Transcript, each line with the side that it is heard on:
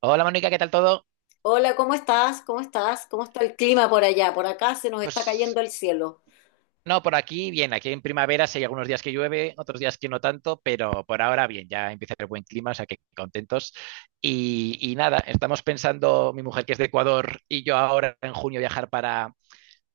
right: Hola Mónica, ¿qué tal todo?
left: Hola, ¿cómo estás? ¿Cómo estás? ¿Cómo está el clima por allá? Por acá se nos está
right: Pues
left: cayendo el cielo.
right: no, por aquí bien, aquí en primavera sí hay algunos días que llueve, otros días que no tanto, pero por ahora bien, ya empieza el buen clima, o sea que contentos. Y nada, estamos pensando, mi mujer que es de Ecuador y yo ahora en junio viajar para,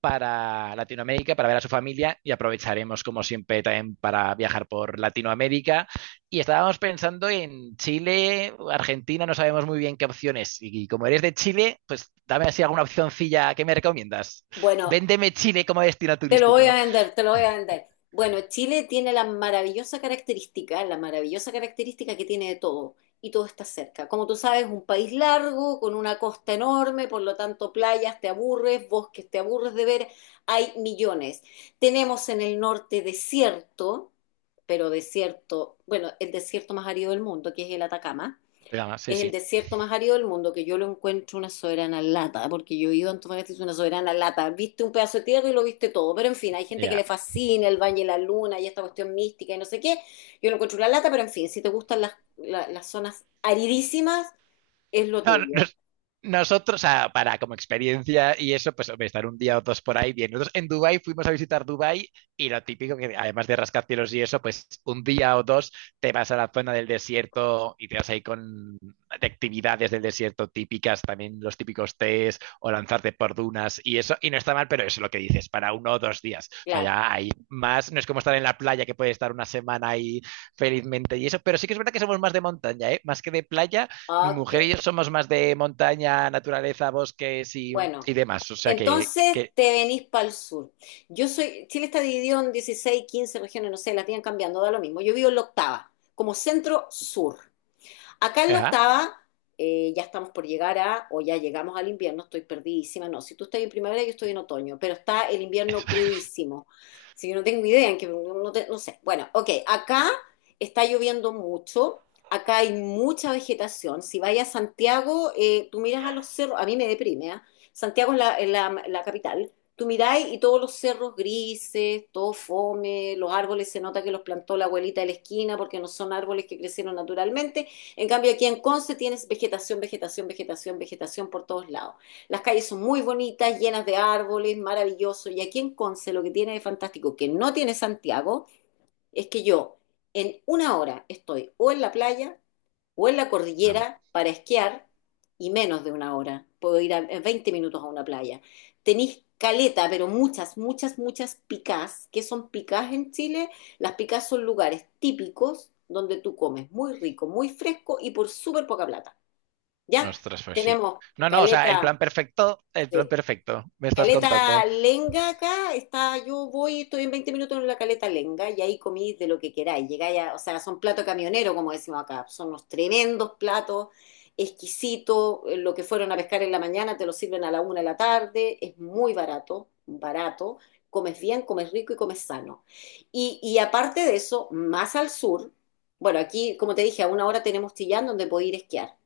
right: para Latinoamérica, para ver a su familia y aprovecharemos como siempre también para viajar por Latinoamérica. Y estábamos pensando en Chile, Argentina, no sabemos muy bien qué opciones. Y, como eres de Chile, pues dame así alguna opcioncilla que me recomiendas.
left: Bueno,
right: Véndeme Chile como destino
left: te lo voy a
right: turístico.
left: vender, te lo voy a vender. Bueno, Chile tiene la maravillosa característica que tiene de todo y todo está cerca. Como tú sabes, un país largo, con una costa enorme, por lo tanto playas te aburres, bosques te aburres de ver, hay millones. Tenemos en el norte desierto, pero desierto, bueno, el desierto más árido del mundo, que es el Atacama.
right: Pero, sí,
left: Es el
right: sí,
left: desierto más árido del mundo, que yo lo encuentro una soberana lata, porque yo he ido a Antofagasta, es una soberana lata. Viste un pedazo de tierra y lo viste todo, pero en fin, hay gente que
right: ya.
left: le fascina el Valle de la Luna y esta cuestión mística y no sé qué. Yo lo encuentro una lata, pero en fin, si te gustan las zonas aridísimas, es lo
right: No, no,
left: tuyo.
right: nosotros, o sea, para como experiencia y eso, pues hombre, estar un día o dos por ahí bien. Nosotros en Dubái fuimos a visitar Dubái y lo típico que además de rascacielos y eso, pues un día o dos te vas a la zona del desierto y te vas ahí con de actividades del desierto típicas, también los típicos tés o lanzarte por dunas y eso. Y no está mal, pero eso es lo que dices, para uno o dos días. O sea,
left: Claro.
right: ya hay más, no es como estar en la playa que puedes estar una semana ahí felizmente y eso, pero sí que es verdad que somos más de montaña, ¿eh? Más que de playa mi
left: Ok.
right: mujer y yo somos más de montaña, naturaleza, bosques y,
left: Bueno,
right: y demás. O sea que,
left: entonces te venís para el sur. Yo soy, Chile está dividido en 16 15 regiones, no sé, las tienen cambiando, da lo mismo. Yo vivo en la octava, como centro sur. Acá en la
right: ajá.
left: octava ya estamos por llegar a, o ya llegamos al invierno, estoy perdidísima. No, si tú estás en primavera, yo estoy en otoño, pero está el invierno crudísimo. Si yo no tengo idea, en que no, no sé. Bueno, ok, acá está lloviendo mucho. Acá hay mucha vegetación. Si vayas a Santiago, tú miras a los cerros, a mí me deprime, ¿ah? Santiago es la capital. Tú miráis y todos los cerros grises, todo fome, los árboles se nota que los plantó la abuelita de la esquina porque no son árboles que crecieron naturalmente. En cambio, aquí en Conce tienes vegetación, vegetación, vegetación, vegetación por todos lados. Las calles son muy bonitas, llenas de árboles, maravilloso. Y aquí en Conce lo que tiene de fantástico, que no tiene Santiago, es que yo en una hora estoy o en la playa o en la
right: Bueno,
left: cordillera para esquiar y menos de una hora. Puedo ir en 20 minutos a una playa. Tenéis caleta, pero muchas, muchas, muchas picás. ¿Qué son picás en Chile? Las picás son lugares típicos donde tú comes muy rico, muy fresco y por súper poca plata. ¿Ya?
right: ostras, pues sí.
left: Tenemos
right: No, no, o sea,
left: caleta,
right: el plan
left: sí,
right: perfecto, me estás
left: Caleta
right: contando.
left: Lenga acá, está, yo voy, estoy en 20 minutos en la Caleta Lenga y ahí comí de lo que queráis. Llegáis a, o sea, son platos camioneros, como decimos acá, son unos tremendos platos, exquisitos, lo que fueron a pescar en la mañana te lo sirven a la una de la tarde, es muy barato, barato, comes bien, comes rico y comes sano. Y aparte de eso, más al sur, bueno, aquí, como te dije, a una hora tenemos Chillán donde puedo ir a esquiar.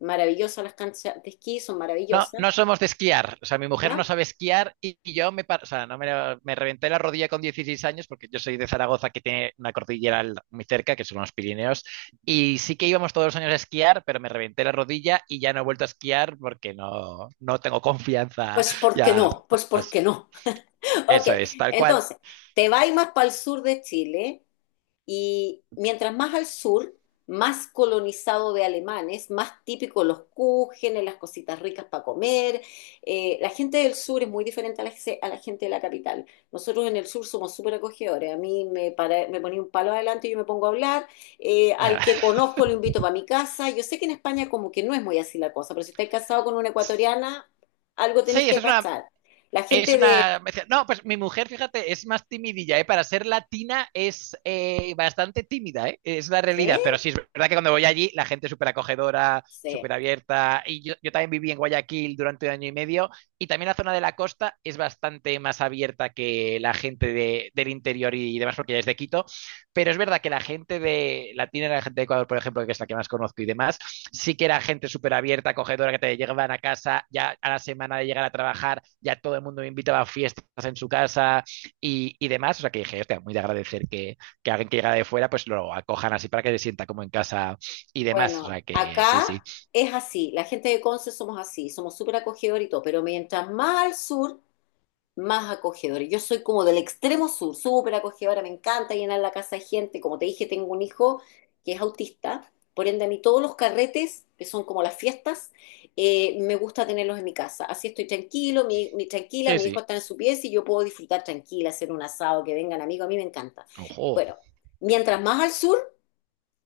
left: Maravillosas las canchas de esquí, son
right: No,
left: maravillosas,
right: no somos de esquiar. O sea, mi mujer
left: ¿no?
right: no sabe esquiar y yo o sea, no me reventé la rodilla con 16 años porque yo soy de Zaragoza que tiene una cordillera muy cerca, que son los Pirineos, y sí que íbamos todos los años a esquiar, pero me reventé la rodilla y ya no he vuelto a esquiar porque no, no tengo confianza
left: Pues ¿por qué
right: ya
left: no? Pues ¿por
right: más.
left: qué no? Ok,
right: Eso es, tal cual.
left: entonces, te vas más para el sur de Chile, y mientras más al sur, más colonizado de alemanes, más típico los kuchenes, las cositas ricas para comer. La gente del sur es muy diferente a la gente de la capital. Nosotros en el sur somos súper acogedores. A mí me, para, me ponía un palo adelante y yo me pongo a hablar. Al que conozco lo invito para mi casa. Yo sé que en España como que no es muy así la cosa, pero si estáis casado con una ecuatoriana, algo
right: Sí,
left: tenéis que
right: eso es una.
left: cachar. La
right: Es
left: gente de...
right: una. Me decía, no, pues mi mujer, fíjate, es más timidilla, ¿eh? Para ser latina es bastante tímida, ¿eh? Es la realidad. Pero
left: ¿sí?
right: sí, es verdad que cuando voy allí, la gente es súper acogedora,
left: Sí.
right: súper abierta. Y yo también viví en Guayaquil durante un año y medio. Y también la zona de la costa es bastante más abierta que la gente del interior y demás, porque ya es de Quito. Pero es verdad que la gente de latina, la gente de Ecuador, por ejemplo, que es la que más conozco y demás, sí que era gente súper abierta, acogedora, que te llegaban a casa ya a la semana de llegar a trabajar, ya todo el mundo me invitaba a fiestas en su casa y demás. O sea que dije, hostia, muy de agradecer que alguien que llega de fuera pues lo acojan así para que se sienta como en casa y demás. O
left: Bueno,
right: sea que sí, sí,
left: acá es así, la gente de Conce somos así, somos súper acogedor y todo, pero mientras más al sur, más acogedor. Yo soy como del extremo sur, súper acogedora, me encanta llenar la casa de gente. Como te dije, tengo un hijo que es autista, por ende a mí todos los carretes, que son como las fiestas, me gusta tenerlos en mi casa. Así estoy tranquilo, tranquila,
right: sí,
left: mi hijo
right: sí.
left: está en su pieza y yo puedo disfrutar tranquila, hacer un asado, que vengan amigos, a mí me encanta.
right: Ojo,
left: Bueno, mientras más al sur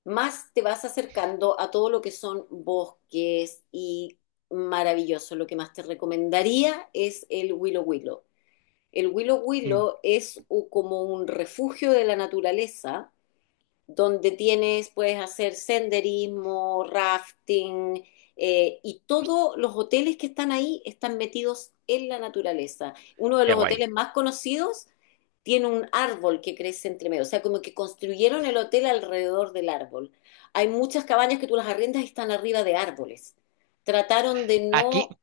left: más te vas acercando a todo lo que son bosques y maravilloso. Lo que más te recomendaría es el Willow Willow. El Willow
right: mm,
left: Willow es como un refugio de la naturaleza donde tienes, puedes hacer senderismo, rafting, y todos los hoteles que están ahí están metidos en la naturaleza. Uno de
right: qué
left: los
right: guay.
left: hoteles más conocidos tiene un árbol que crece entre medio, o sea, como que construyeron el hotel alrededor del árbol. Hay muchas cabañas que tú las arriendas y están arriba de árboles. Trataron de
right: Aquí
left: no...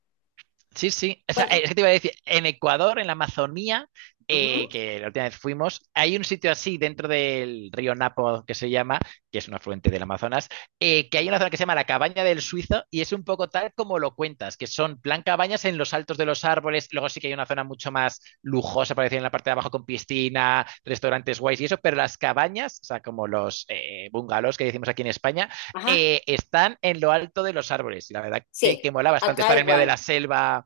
right: Sí, sí. O sea,
left: Cuenta.
right: es que te iba a decir, en Ecuador, en la Amazonía,
left: Ujú.
right: que la última vez fuimos, hay un sitio así dentro del río Napo que se llama, que es un afluente del Amazonas, que hay una zona que se llama la Cabaña del Suizo y es un poco tal como lo cuentas, que son plan cabañas en los altos de los árboles, luego sí que hay una zona mucho más lujosa, para decir, en la parte de abajo con piscina, restaurantes guays y eso, pero las cabañas, o sea, como los bungalows que decimos aquí en España,
left: Ajá.
right: están en lo alto de los árboles y la verdad que,
left: Sí,
right: que mola bastante
left: acá
right: estar en medio de la
left: igual.
right: selva.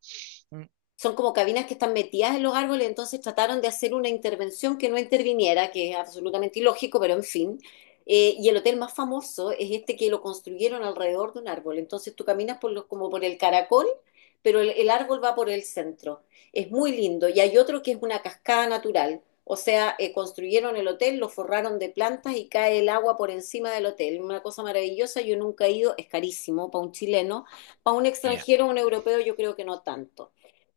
right: Mm,
left: Son como cabinas que están metidas en los árboles, entonces trataron de hacer una intervención que no interviniera, que es absolutamente ilógico, pero en fin. Y el hotel más famoso es este que lo construyeron alrededor de un árbol, entonces tú caminas por los, como por el caracol, pero el árbol va por el centro. Es muy lindo. Y hay otro que es una cascada natural, o sea, construyeron el hotel, lo forraron de plantas y cae el agua por encima del hotel. Una cosa maravillosa, yo nunca he ido, es carísimo para un chileno, para un
right: ya.
left: extranjero, un europeo, yo creo que no tanto.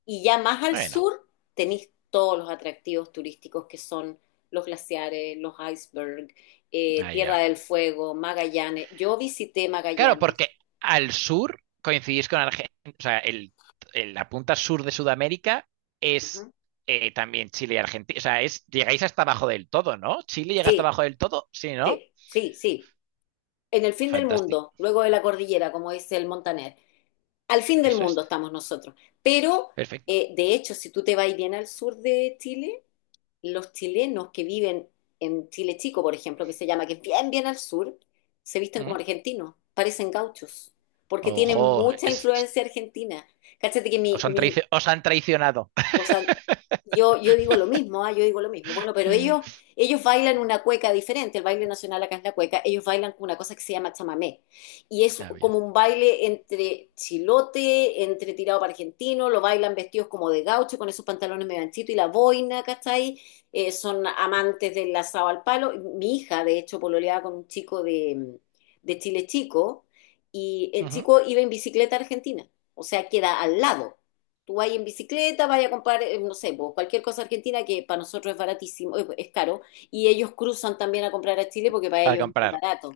left: Y ya más al
right: Bueno,
left: sur tenéis todos los atractivos turísticos que son los glaciares, los icebergs, Tierra
right: allá.
left: del Fuego, Magallanes. Yo visité
right: Claro,
left: Magallanes.
right: porque al sur coincidís con Argentina, o sea, la punta sur de Sudamérica es
left: Ujú.
right: también Chile y Argentina. O sea, es, llegáis hasta abajo del todo, ¿no? Chile llega hasta
left: Sí,
right: abajo del todo, sí, ¿no?
left: sí, sí, sí. En el fin del
right: Fantástico.
left: mundo, luego de la cordillera, como dice el Montaner. Al fin del
right: Eso es.
left: mundo estamos nosotros. Pero,
right: Perfecto.
left: de hecho, si tú te vas bien al sur de Chile, los chilenos que viven en Chile Chico, por ejemplo, que se llama, que es bien, bien al sur, se visten como
right: Ujú.
left: argentinos, parecen gauchos, porque
right: Ojo,
left: tienen mucha influencia argentina. Cáchate que mi, mi
right: os han traicionado.
left: o sea, yo digo lo mismo, yo digo lo mismo. Bueno, pero ellos, ellos bailan una cueca diferente, el baile nacional acá es la cueca, ellos bailan con una cosa que se llama chamamé. Y es
right: Ha habido.
left: como un baile entre chilote, entre tirado para argentino, lo bailan vestidos como de gaucho, con esos pantalones medio anchitos y la boina, ¿cachai? Son amantes del asado al palo. Mi hija, de hecho, pololeaba con un chico de Chile Chico, y el
right: Ujú.
left: chico iba en bicicleta a Argentina, o sea, queda al lado. Tú vas en bicicleta, vas a comprar, no sé, pues, cualquier cosa argentina que para nosotros es baratísimo, es caro, y ellos cruzan también a comprar a Chile porque para
right: Para
left: ellos es muy
right: comprar.
left: barato.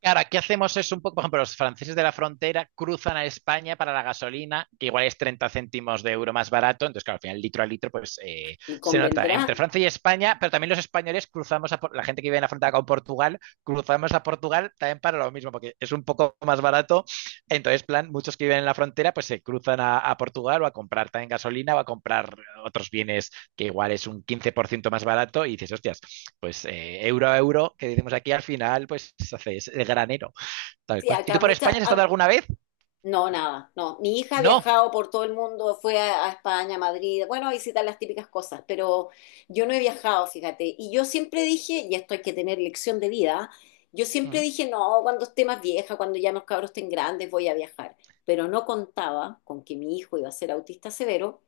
right: Claro, aquí hacemos eso un poco, por ejemplo, los franceses de la frontera cruzan a España para la gasolina, que igual es 30 céntimos de euro más barato, entonces claro, al final litro a litro pues
left: Y
right: se nota entre
left: convendrá,
right: Francia y España, pero también los españoles cruzamos, a, la gente que vive en la frontera con Portugal, cruzamos a Portugal también para lo mismo, porque es un poco más barato, entonces plan, muchos que viven en la frontera pues se cruzan a Portugal o a comprar también gasolina o a comprar otros bienes que igual es un 15% más barato y dices, hostias, pues euro a euro, que decimos aquí, al final, pues haces el granero, tal
left: sí,
right: cual. ¿Y
left: acá
right: tú por
left: muchas,
right: España has estado alguna vez?
left: no, nada, no. Mi hija ha
right: No.
left: viajado por todo el mundo, fue a España, a Madrid, bueno, a visitar las típicas cosas, pero yo no he viajado, fíjate. Y yo siempre dije, y esto hay que tener lección de vida, ¿ah? Yo siempre
right: Mm,
left: dije, no, cuando esté más vieja, cuando ya los cabros estén grandes, voy a viajar. Pero no contaba con que mi hijo iba a ser autista severo.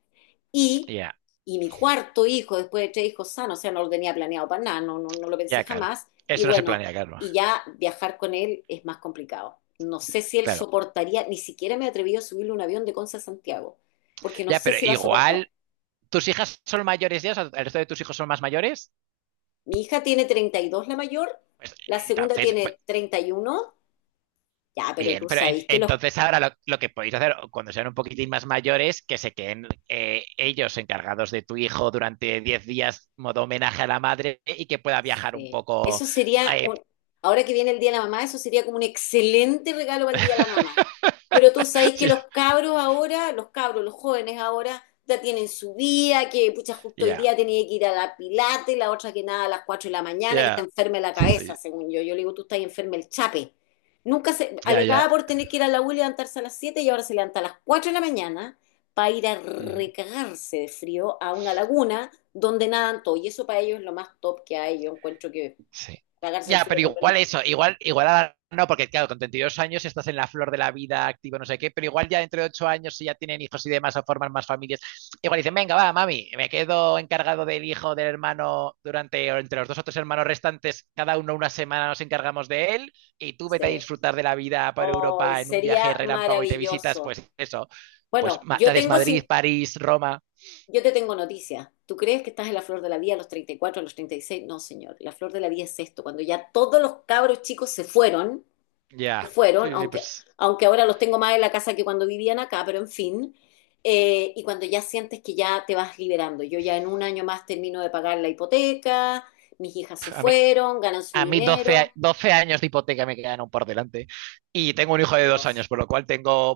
left: Y,
right: ya,
left: y mi cuarto hijo, después de tres hijos sanos, o sea, no lo tenía planeado para nada, no, no, no lo pensé
right: ya, claro.
left: jamás. Y
right: Eso no se
left: bueno,
right: planea, claro.
left: y ya viajar con él es más complicado. No sé si él
right: Claro.
left: soportaría, ni siquiera me he atrevido a subirle un avión de Conce a Santiago, porque no
right: Ya,
left: sé
right: pero
left: si va a soportar.
right: igual, ¿tus hijas son mayores ya? O sea, ¿el resto de tus hijos son más mayores?
left: Mi hija tiene 32 la mayor,
right: Pues
left: la segunda
right: entonces, pues,
left: tiene 31 ya, pero
right: bien,
left: tú
right: pero
left: sabes que los.
right: entonces ahora lo que podéis hacer cuando sean un poquitín más mayores, que se queden ellos encargados de tu hijo durante 10 días, modo homenaje a la madre, y que pueda viajar un
left: Sí.
right: poco
left: Eso sería
right: eh,
left: un, ahora que viene el Día de la Mamá, eso sería como un excelente regalo para el Día de la Mamá. Pero tú sabes que
right: sí,
left: los cabros ahora, los cabros, los jóvenes ahora, ya tienen su día, que pucha, justo hoy
right: ya,
left: día tenía que ir a la pilate, la otra que nada a las 4 de la mañana, que está
right: ya,
left: enferma de la cabeza,
right: sí,
left: según yo. Yo le digo, tú estás enferma el chape. Nunca se,
right: ya, ya.
left: alegaba por tener que ir a la U y levantarse a las 7 y ahora se levanta a las 4 de la mañana para ir a recagarse de frío a una laguna donde nadan todo. Y eso para ellos es lo más top que hay. Yo encuentro que
right: Sí.
left: pagarse el
right: Ya, pero
left: frío por lo
right: igual
left: listo.
right: eso, igual, igual ahora no, porque claro, con 32 años estás en la flor de la vida, activo, no sé qué, pero igual ya entre 8 años, si ya tienen hijos y demás, o forman más familias, igual dicen, venga, va, mami, me quedo encargado del hijo, del hermano, durante, o entre los dos o tres hermanos restantes, cada uno una semana nos encargamos de él, y tú vete a
left: Sí.
right: disfrutar de la vida por
left: Hoy
right: Europa en un viaje
left: sería
right: relámpago y te visitas,
left: maravilloso.
right: pues eso, pues
left: Bueno,
right: te
left: yo
right: haces
left: tengo
right: Madrid, París, Roma,
left: yo te tengo noticias. ¿Tú crees que estás en la flor de la vida a los 34 a los 36? No, señor. La flor de la vida es esto, cuando ya todos los cabros chicos se fueron
right: ya,
left: fueron,
right: sí, sí,
left: aunque,
right: pues
left: aunque ahora los tengo más en la casa que cuando vivían acá, pero en fin. Y cuando ya sientes que ya te vas liberando, yo ya en un año más termino de pagar la hipoteca, mis hijas se
right: pf, a mí,
left: fueron, ganan su
right: a mí
left: dinero,
right: 12 años de hipoteca me quedan aún por delante y tengo un hijo de dos
left: Dios.
right: años, por lo cual tengo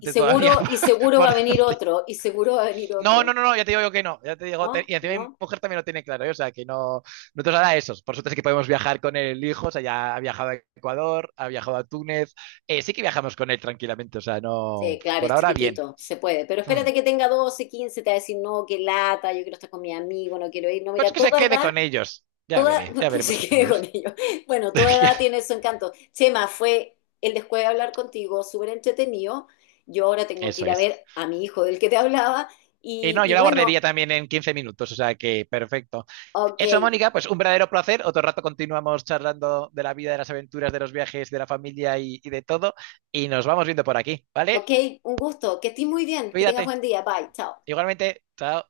right: todavía
left: Y seguro va
right: por...
left: a venir otro, y seguro va a venir
right: No, no,
left: otro,
right: no, no, ya te digo yo que no, ya te digo,
left: ¿no?
right: y encima mi
left: ¿No?
right: mujer también lo tiene claro, ¿eh? O sea, que no, no te os hará esos. Por suerte sí que podemos viajar con el hijo, o sea, ya ha viajado a Ecuador, ha viajado a Túnez, sí que viajamos con él tranquilamente, o sea, no,
left: Sí, claro,
right: por
left: es
right: ahora bien.
left: chiquitito, se puede, pero
right: Hmm.
left: espérate que tenga 12 15 te va a decir, no, qué lata, yo quiero estar con mi amigo, no quiero ir, no, mira,
right: Pues
left: a
right: que se
left: toda
right: quede
left: edad.
right: con ellos, ya
left: Toda,
right: veré, ya
left: pues
right: veremos
left: se
right: qué
left: quede con
right: hacemos.
left: ello. Bueno, toda edad tiene su encanto. Chema, fue el después de hablar contigo, súper entretenido. Yo ahora tengo que
right: Eso
left: ir a
right: es.
left: ver a mi hijo del que te hablaba.
right: Y
left: Y,
right: no,
left: y
right: yo la
left: bueno,
right: guardaría también en 15 minutos, o sea que perfecto.
left: ok,
right: Eso, Mónica, pues un verdadero placer. Otro rato continuamos charlando de la vida, de las aventuras, de los viajes, de la familia y de todo. Y nos vamos viendo por aquí, ¿vale?
left: ok, un gusto. Que estés muy bien, que tengas
right: Cuídate.
left: buen día. Bye, chao.
right: Igualmente, chao.